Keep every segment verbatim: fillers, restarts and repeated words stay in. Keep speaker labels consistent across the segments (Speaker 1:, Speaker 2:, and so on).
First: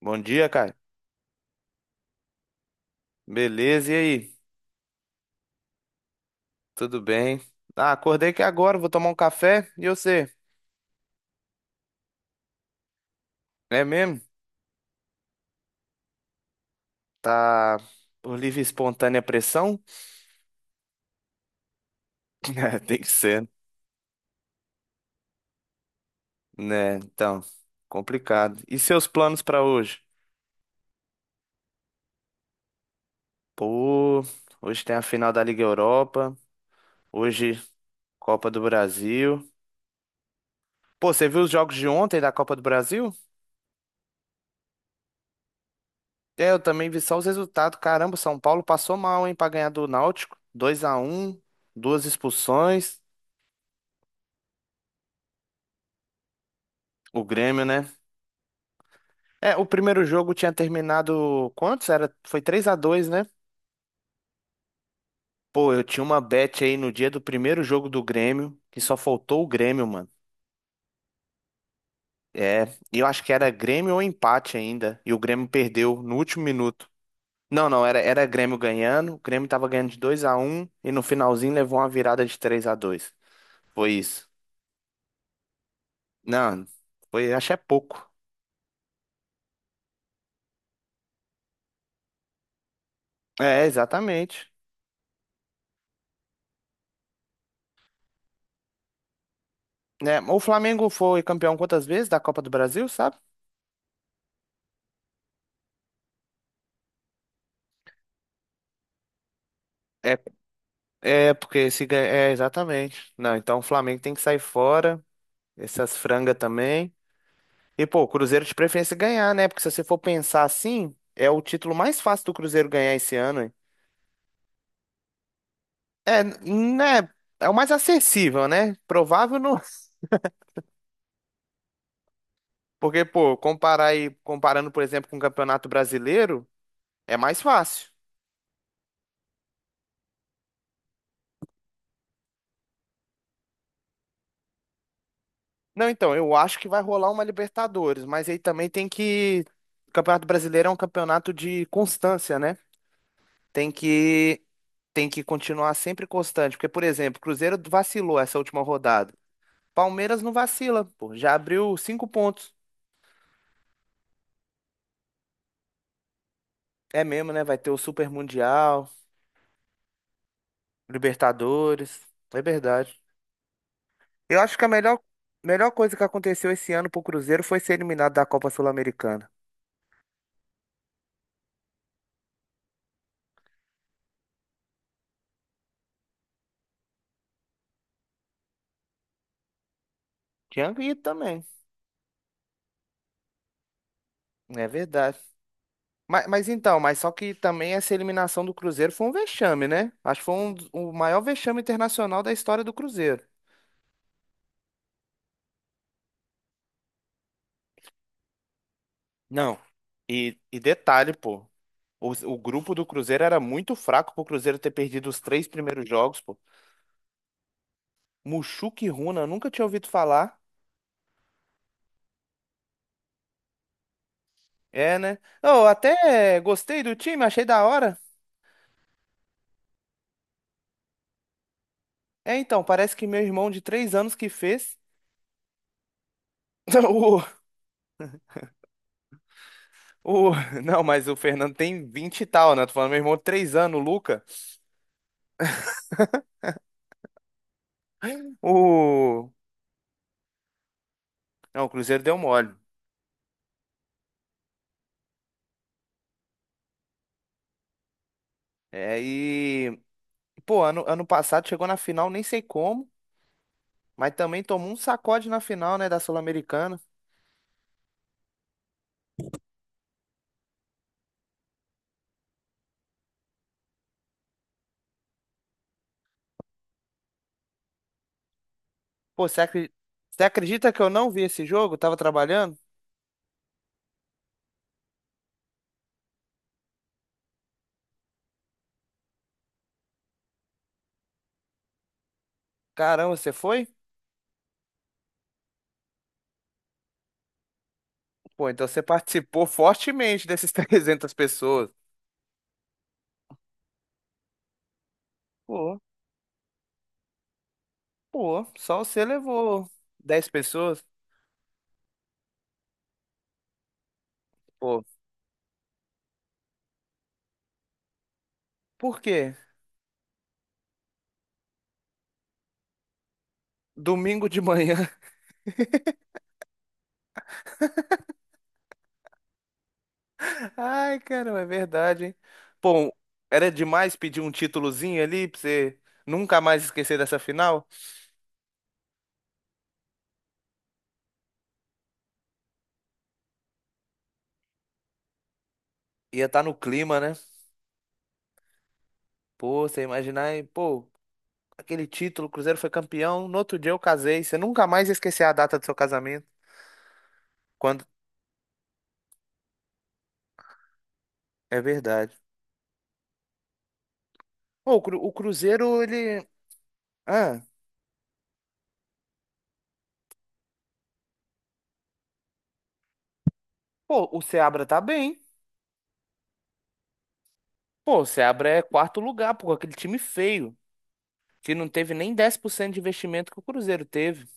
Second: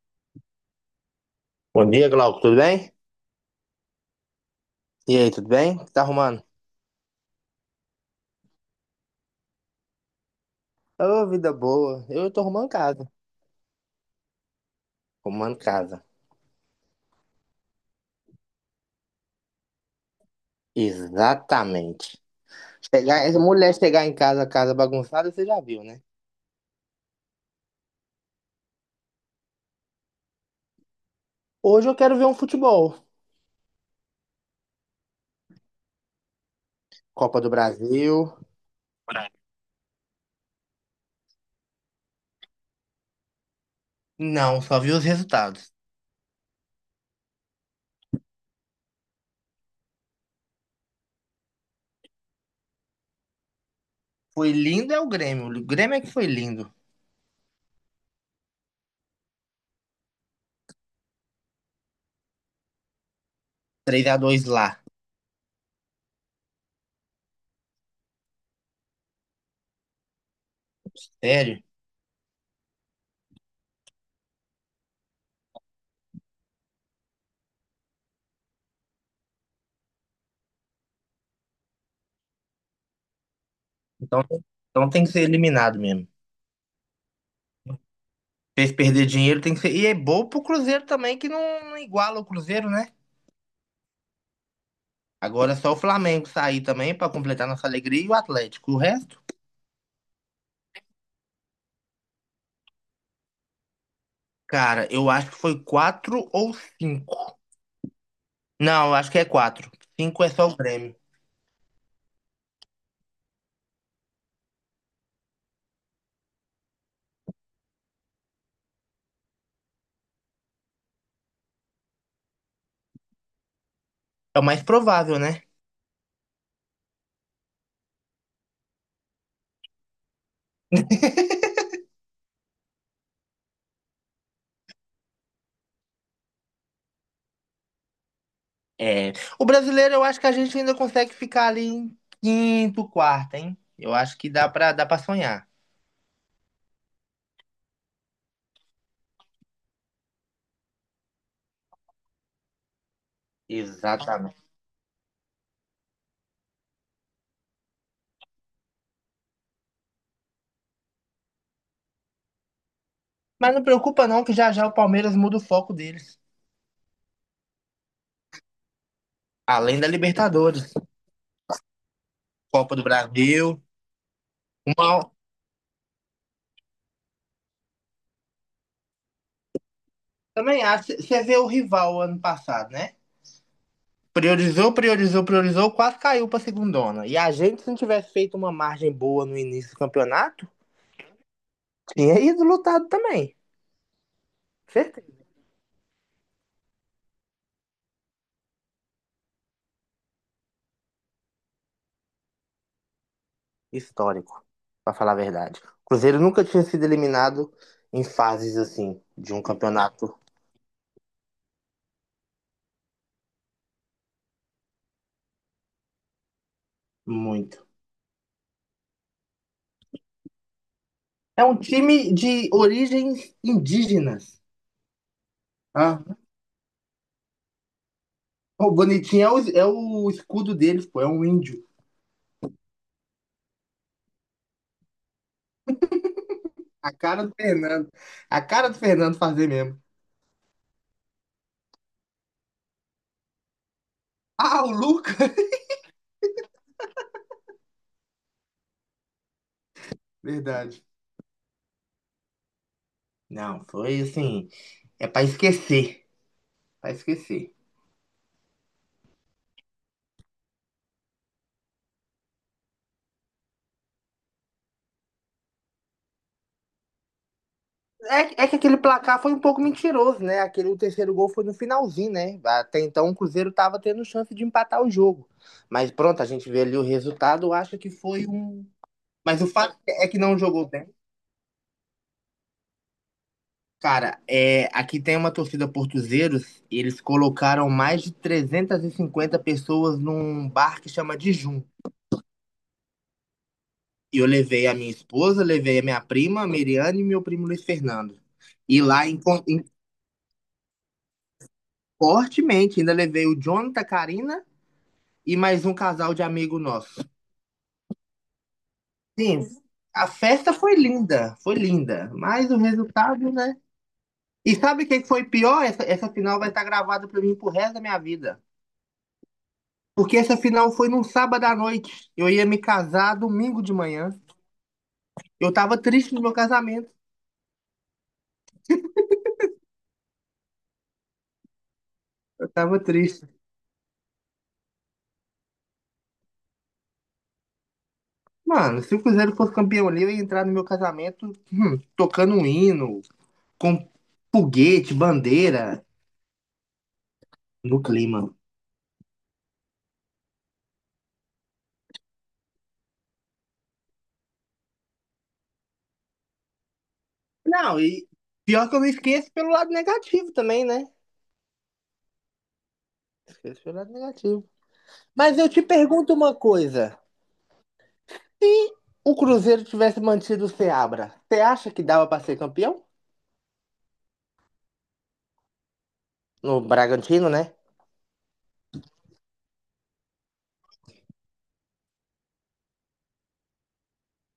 Speaker 1: Bom dia, Caio.
Speaker 2: Bom dia, Glauco, tudo bem?
Speaker 1: Beleza, e aí?
Speaker 2: E aí, tudo bem? O que tá arrumando?
Speaker 1: Tudo bem? Ah, acordei aqui agora, vou tomar um café. E você?
Speaker 2: Ô, vida boa. Eu tô arrumando casa.
Speaker 1: É mesmo?
Speaker 2: Arrumando casa.
Speaker 1: Tá por livre e espontânea pressão?
Speaker 2: Exatamente.
Speaker 1: É, tem que
Speaker 2: Chegar, essa
Speaker 1: ser,
Speaker 2: mulher chegar em casa, casa bagunçada, você já viu, né?
Speaker 1: né? Então, complicado. E seus planos pra hoje?
Speaker 2: Hoje eu quero ver um futebol.
Speaker 1: Pô, hoje tem a final da Liga Europa,
Speaker 2: Copa do
Speaker 1: hoje
Speaker 2: Brasil.
Speaker 1: Copa do Brasil. Pô, você viu os jogos de ontem da Copa do Brasil?
Speaker 2: Não, só vi os resultados.
Speaker 1: É, eu também vi só os resultados. Caramba, São Paulo passou mal, hein, pra ganhar do Náutico. Dois a um. Duas expulsões.
Speaker 2: Foi lindo é o Grêmio. O Grêmio é que foi lindo.
Speaker 1: O Grêmio, né? É, o primeiro jogo tinha terminado quantos? Era, foi três a dois, né?
Speaker 2: Três a dois lá.
Speaker 1: Pô, eu tinha uma bet aí no dia do primeiro jogo do Grêmio, que só faltou o Grêmio, mano.
Speaker 2: Sério?
Speaker 1: É, e eu acho que era Grêmio ou empate ainda, e o Grêmio perdeu no último minuto. Não, não, era, era Grêmio ganhando, o Grêmio tava ganhando de dois a um e no finalzinho levou uma virada de três a dois. Foi
Speaker 2: Então,
Speaker 1: isso.
Speaker 2: então tem que ser eliminado mesmo.
Speaker 1: Não, foi, acho que é pouco.
Speaker 2: Fez perder dinheiro, tem que ser. E é bom pro Cruzeiro também, que não, não iguala o Cruzeiro, né?
Speaker 1: É, exatamente.
Speaker 2: Agora é só o Flamengo sair também pra completar nossa alegria e o Atlético. O resto,
Speaker 1: É, o Flamengo foi campeão quantas vezes da Copa do Brasil, sabe?
Speaker 2: cara, eu acho que foi quatro ou cinco. Não, eu acho que é quatro.
Speaker 1: É,
Speaker 2: Cinco é só o Grêmio.
Speaker 1: É, porque se ganha. É, exatamente. Não, então o Flamengo tem que sair fora, essas frangas também. E, pô, o Cruzeiro de preferência ganhar, né? Porque se você for pensar assim, é o título mais fácil do Cruzeiro ganhar esse ano, hein?
Speaker 2: É o mais provável, né?
Speaker 1: É, né? É o mais acessível, né? Provável não. Porque, pô, comparar aí, comparando, por exemplo, com o Campeonato Brasileiro, é mais fácil.
Speaker 2: É. O brasileiro, eu acho que a gente ainda consegue ficar ali em quinto, quarto, hein? Eu acho que dá pra, dá pra sonhar.
Speaker 1: Não, então, eu acho que vai rolar uma Libertadores, mas aí também tem que. O Campeonato Brasileiro é um campeonato de constância, né? Tem
Speaker 2: Exatamente.
Speaker 1: que tem que continuar sempre constante, porque, por exemplo, o Cruzeiro vacilou essa última rodada. Palmeiras não vacila, pô, já abriu cinco pontos.
Speaker 2: Mas não preocupa não, que já já o Palmeiras muda o foco deles.
Speaker 1: É mesmo, né? Vai ter o Super Mundial,
Speaker 2: Além da Libertadores,
Speaker 1: Libertadores. É
Speaker 2: Copa do
Speaker 1: verdade.
Speaker 2: Brasil.
Speaker 1: Eu acho que a melhor,
Speaker 2: Uma...
Speaker 1: melhor coisa que aconteceu esse ano pro Cruzeiro foi ser eliminado da Copa Sul-Americana.
Speaker 2: Também acho. Você vê o rival ano passado, né? Priorizou, priorizou, priorizou, quase caiu pra segundona. E a gente, se não tivesse feito uma margem boa no início do campeonato,
Speaker 1: Tinha ido também.
Speaker 2: tinha ido lutado também.
Speaker 1: É verdade.
Speaker 2: Certeza.
Speaker 1: Mas, mas então, mas só que também essa eliminação do Cruzeiro foi um vexame, né? Acho que foi um, dos- o maior vexame internacional da história do Cruzeiro.
Speaker 2: Histórico, pra falar a verdade. O Cruzeiro nunca tinha sido eliminado em fases assim, de um
Speaker 1: Não.
Speaker 2: campeonato
Speaker 1: E, e detalhe, pô. O, o grupo do Cruzeiro era muito fraco pro Cruzeiro ter perdido os três primeiros jogos, pô.
Speaker 2: muito.
Speaker 1: Muxuque e Runa, eu nunca tinha ouvido falar.
Speaker 2: É um time de origens indígenas.
Speaker 1: É, né? Eu
Speaker 2: Ah,
Speaker 1: até gostei do time, achei da hora.
Speaker 2: o bonitinho é o, é o escudo deles, pô, é um índio.
Speaker 1: É, então, parece que meu irmão de três anos que fez.
Speaker 2: A cara do Fernando. A cara do Fernando fazer mesmo.
Speaker 1: O, o, não, mas o Fernando tem vinte e tal, né? Tô falando meu irmão de três anos, o Luca.
Speaker 2: Ah, o Lucas!
Speaker 1: O,
Speaker 2: Verdade.
Speaker 1: Não, o Cruzeiro deu mole.
Speaker 2: Não, foi assim. É pra esquecer. Pra esquecer.
Speaker 1: É, e, pô, ano, ano passado chegou na final, nem sei como, mas também tomou um sacode na final, né, da Sul-Americana.
Speaker 2: É, é que aquele placar foi um pouco mentiroso, né? Aquele, o terceiro gol foi no finalzinho, né? Até então o Cruzeiro tava tendo chance de empatar o jogo. Mas pronto, a gente vê ali o resultado, acha que foi um.
Speaker 1: Pô, você
Speaker 2: Mas o
Speaker 1: acre-
Speaker 2: fato é que
Speaker 1: você
Speaker 2: não jogou
Speaker 1: acredita que
Speaker 2: bem.
Speaker 1: eu não vi esse jogo? Eu tava trabalhando?
Speaker 2: Cara, é, aqui tem uma torcida portuzeiros, e eles colocaram mais de trezentas e cinquenta pessoas num bar que chama Dijum.
Speaker 1: Caramba, você foi?
Speaker 2: E eu levei a minha esposa, levei a minha prima, a Miriane e meu primo Luiz Fernando.
Speaker 1: Pô, então você
Speaker 2: E lá encon-
Speaker 1: participou fortemente dessas trezentas pessoas.
Speaker 2: Fortemente, ainda levei o Jonathan, Karina e mais um
Speaker 1: Pô,
Speaker 2: casal de amigo nosso.
Speaker 1: pô, só você
Speaker 2: Sim,
Speaker 1: levou
Speaker 2: a
Speaker 1: dez
Speaker 2: festa foi
Speaker 1: pessoas?
Speaker 2: linda, foi linda, mas o resultado, né? E
Speaker 1: Pô,
Speaker 2: sabe o que foi pior? Essa, essa final vai estar gravada para mim pro resto da minha vida.
Speaker 1: por quê?
Speaker 2: Porque essa final foi num sábado à noite. Eu ia me casar domingo de manhã.
Speaker 1: Domingo de manhã.
Speaker 2: Eu tava triste no meu casamento.
Speaker 1: Ai, caramba, é verdade, hein?
Speaker 2: Eu tava
Speaker 1: Pô,
Speaker 2: triste.
Speaker 1: era demais pedir um títulozinho ali pra você nunca mais esquecer dessa final?
Speaker 2: Mano, se o Cruzeiro fosse campeão ali, eu ia entrar no meu casamento tocando um hino, com foguete, bandeira,
Speaker 1: Ia estar no clima, né?
Speaker 2: no clima.
Speaker 1: Pô, você imaginar, e, pô, aquele título, o Cruzeiro foi campeão, no outro dia eu casei, você nunca mais ia esquecer a data do seu casamento.
Speaker 2: Não,
Speaker 1: Quando...
Speaker 2: e pior que eu me esqueço pelo lado negativo também, né?
Speaker 1: É verdade.
Speaker 2: Esqueço pelo lado negativo.
Speaker 1: Pô, o Cru- o
Speaker 2: Mas eu te
Speaker 1: Cruzeiro,
Speaker 2: pergunto
Speaker 1: ele...
Speaker 2: uma coisa.
Speaker 1: Ah,
Speaker 2: Se o Cruzeiro tivesse mantido o Seabra, você acha que dava pra ser campeão?
Speaker 1: pô, o Seabra tá bem.
Speaker 2: No Bragantino, né?
Speaker 1: Pô, o Seabra é quarto lugar, pô, aquele time feio, que não teve nem dez por cento de investimento que o Cruzeiro teve.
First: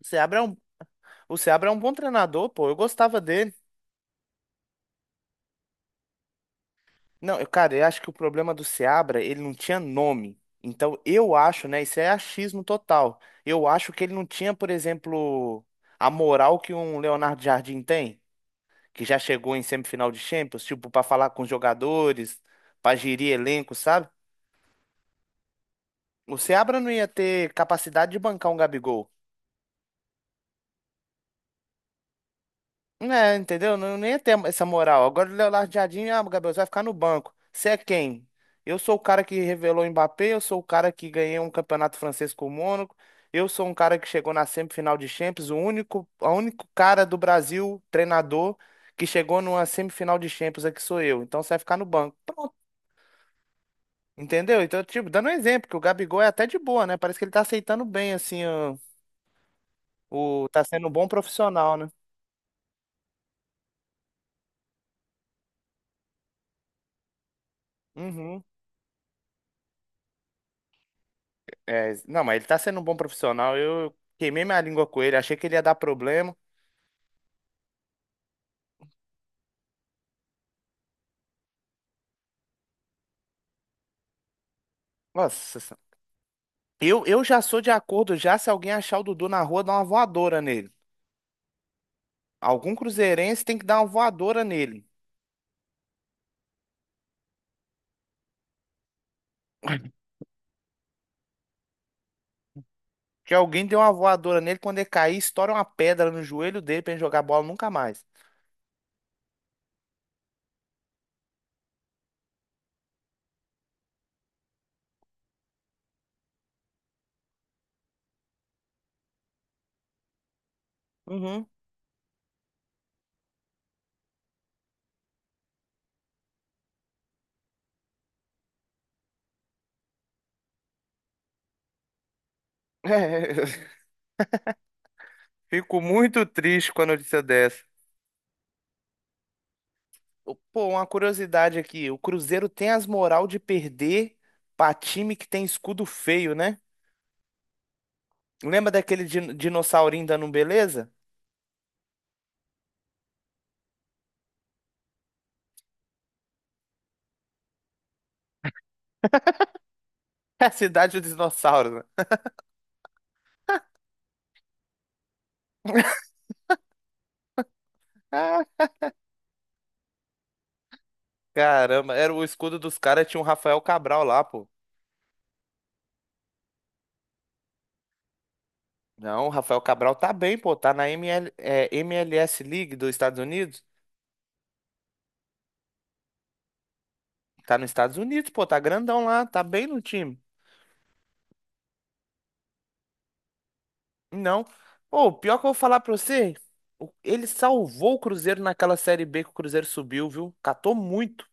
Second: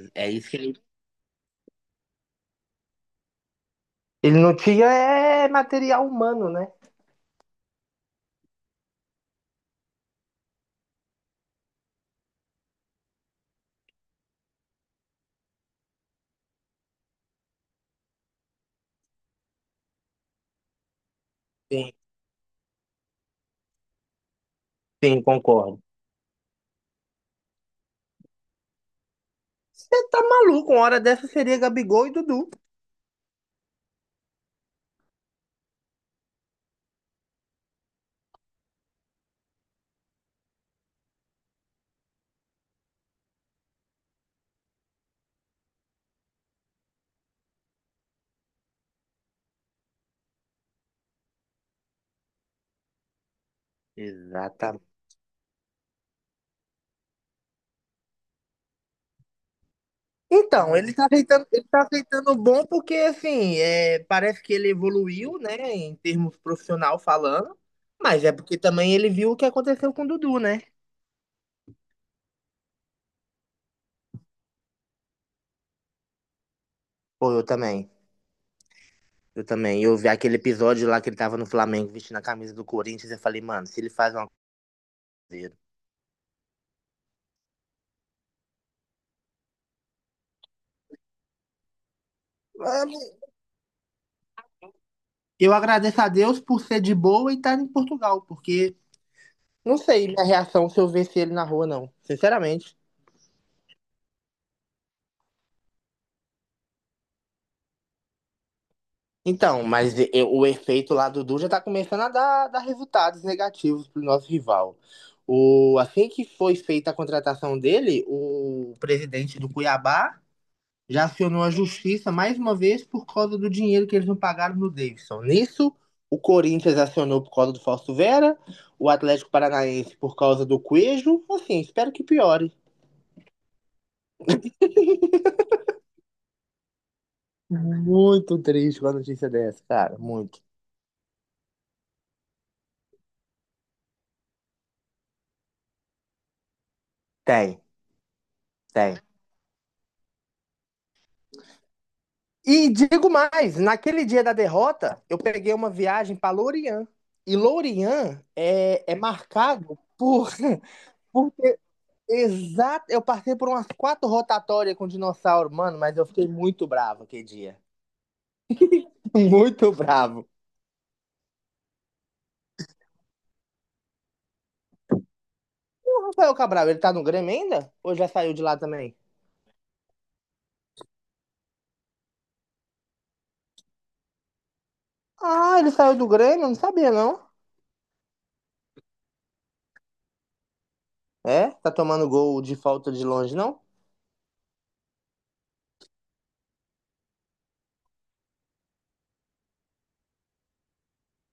Speaker 1: O
Speaker 2: É
Speaker 1: Seabra é
Speaker 2: isso
Speaker 1: um
Speaker 2: que ele...
Speaker 1: O Seabra é um bom treinador, pô. Eu gostava dele.
Speaker 2: Ele não tinha é, material humano, né?
Speaker 1: Não, eu, cara, eu acho que o problema do Seabra, ele não tinha nome. Então, eu acho, né? Isso é achismo total. Eu acho que ele não tinha, por exemplo, a moral que um Leonardo Jardim tem, que já chegou em semifinal de Champions, tipo, pra falar com os
Speaker 2: Sim,
Speaker 1: jogadores, pra gerir elenco, sabe?
Speaker 2: sim, concordo.
Speaker 1: O Seabra não ia ter capacidade de bancar um Gabigol.
Speaker 2: Você tá maluco, uma hora dessa seria Gabigol e Dudu.
Speaker 1: É, entendeu? Não, nem ia ter essa moral. Agora o Leonardo Jardim, ah, Gabriel, você vai ficar no banco. Você é quem? Eu sou o cara que revelou o Mbappé, eu sou o cara que ganhei um campeonato francês com o Mônaco, eu sou um cara que chegou na semifinal de Champions, o único, o único cara do Brasil, treinador, que chegou numa semifinal de Champions aqui sou eu. Então você vai ficar no banco. Pronto. Entendeu? Então,
Speaker 2: Exatamente.
Speaker 1: tipo, dando um exemplo, que o Gabigol é até de boa, né? Parece que ele tá aceitando bem, assim, o, o- tá
Speaker 2: Então,
Speaker 1: sendo um
Speaker 2: ele tá
Speaker 1: bom
Speaker 2: aceitando, ele
Speaker 1: profissional,
Speaker 2: tá
Speaker 1: né?
Speaker 2: aceitando bom porque, assim, é, parece que ele evoluiu, né, em termos profissional falando, mas é
Speaker 1: Uhum.
Speaker 2: porque também ele viu o que aconteceu com o Dudu, né?
Speaker 1: É, não, mas ele tá sendo um bom profissional. Eu queimei minha língua com ele, achei que ele ia dar problema.
Speaker 2: Pô, eu também. Eu também. Eu vi aquele episódio lá que ele tava no Flamengo vestindo a camisa do Corinthians e eu falei, mano, se ele faz uma coisa.
Speaker 1: Nossa, sen- eu, eu já sou de acordo já se alguém achar o Dudu na rua, dar uma voadora nele. Algum cruzeirense tem que dar uma voadora nele.
Speaker 2: Eu agradeço a Deus por ser de boa e estar em Portugal, porque não sei minha reação se eu visse ele na rua, não. Sinceramente.
Speaker 1: Que alguém deu uma voadora nele, quando ele cair, estoura uma pedra no joelho dele pra ele jogar bola nunca mais.
Speaker 2: Então, mas e- o efeito lá do Du já tá começando a dar, dar resultados negativos pro nosso rival. O, assim que foi feita a contratação dele, o presidente do Cuiabá já acionou
Speaker 1: Uhum.
Speaker 2: a justiça mais uma vez por causa do dinheiro que eles não pagaram no Davidson. Nisso, o Corinthians acionou por causa do Fausto Vera, o Atlético Paranaense por causa do Cuejo. Assim, espero que piore.
Speaker 1: É, fico muito triste com a notícia dessa.
Speaker 2: Muito triste com a notícia dessa, cara. Muito.
Speaker 1: Pô, uma curiosidade aqui, o Cruzeiro tem as moral de perder pra time que tem escudo feio, né?
Speaker 2: Tem,
Speaker 1: Lembra
Speaker 2: tem.
Speaker 1: daquele din- dinossaurinho dando um beleza?
Speaker 2: E digo mais, naquele dia da derrota, eu peguei uma viagem para Lorient. E Lorient é, é marcado por,
Speaker 1: É a cidade dos
Speaker 2: por ter-
Speaker 1: dinossauros, né?
Speaker 2: Exato, eu passei por umas quatro rotatórias com dinossauro, mano, mas eu fiquei muito bravo aquele dia.
Speaker 1: Ah,
Speaker 2: Muito bravo.
Speaker 1: caramba, era o escudo dos caras, tinha um Rafael Cabral lá, pô.
Speaker 2: O Rafael Cabral, ele tá no Grêmio ainda? Ou já saiu de lá também?
Speaker 1: Não, o Rafael Cabral tá bem, pô, tá na M L é, M L S League dos Estados Unidos.
Speaker 2: Ah, ele saiu do Grêmio? Eu não sabia, não.
Speaker 1: Tá nos Estados Unidos, pô, tá grandão lá, tá bem no time.
Speaker 2: É? Tá tomando gol de falta de longe, não?
Speaker 1: Não. Pô, pior que eu vou falar pra você, o- ele salvou o Cruzeiro naquela Série B que o Cruzeiro subiu, viu? Catou muito.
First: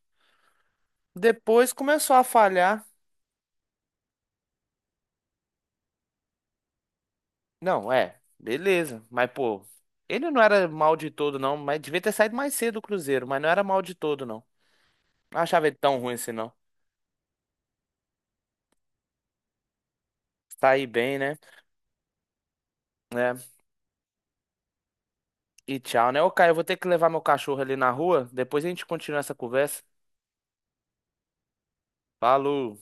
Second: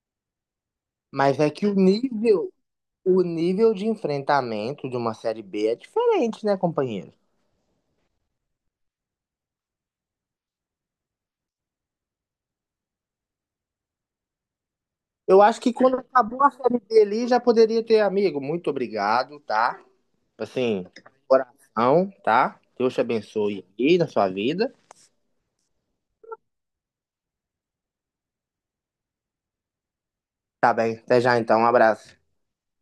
Speaker 2: Mas é que
Speaker 1: Depois
Speaker 2: o
Speaker 1: começou a
Speaker 2: nível,
Speaker 1: falhar.
Speaker 2: o nível de enfrentamento de uma série B é diferente, né, companheiro?
Speaker 1: Não, é, beleza. Mas, pô, ele não era mal de todo, não. Mas devia ter saído mais cedo do Cruzeiro, mas não era mal de todo, não. Não
Speaker 2: Eu acho
Speaker 1: achava
Speaker 2: que
Speaker 1: ele
Speaker 2: quando
Speaker 1: tão ruim assim,
Speaker 2: acabou a
Speaker 1: não.
Speaker 2: série B ali, já poderia ter, amigo, muito obrigado, tá?
Speaker 1: Saí
Speaker 2: Assim,
Speaker 1: bem, né?
Speaker 2: coração, tá? Deus te
Speaker 1: É.
Speaker 2: abençoe aí na sua vida.
Speaker 1: E tchau, né? Ô, Caio, eu vou ter que levar meu cachorro ali na rua. Depois a gente continua essa conversa.
Speaker 2: Tá bem, até já então, um abraço.
Speaker 1: Falou!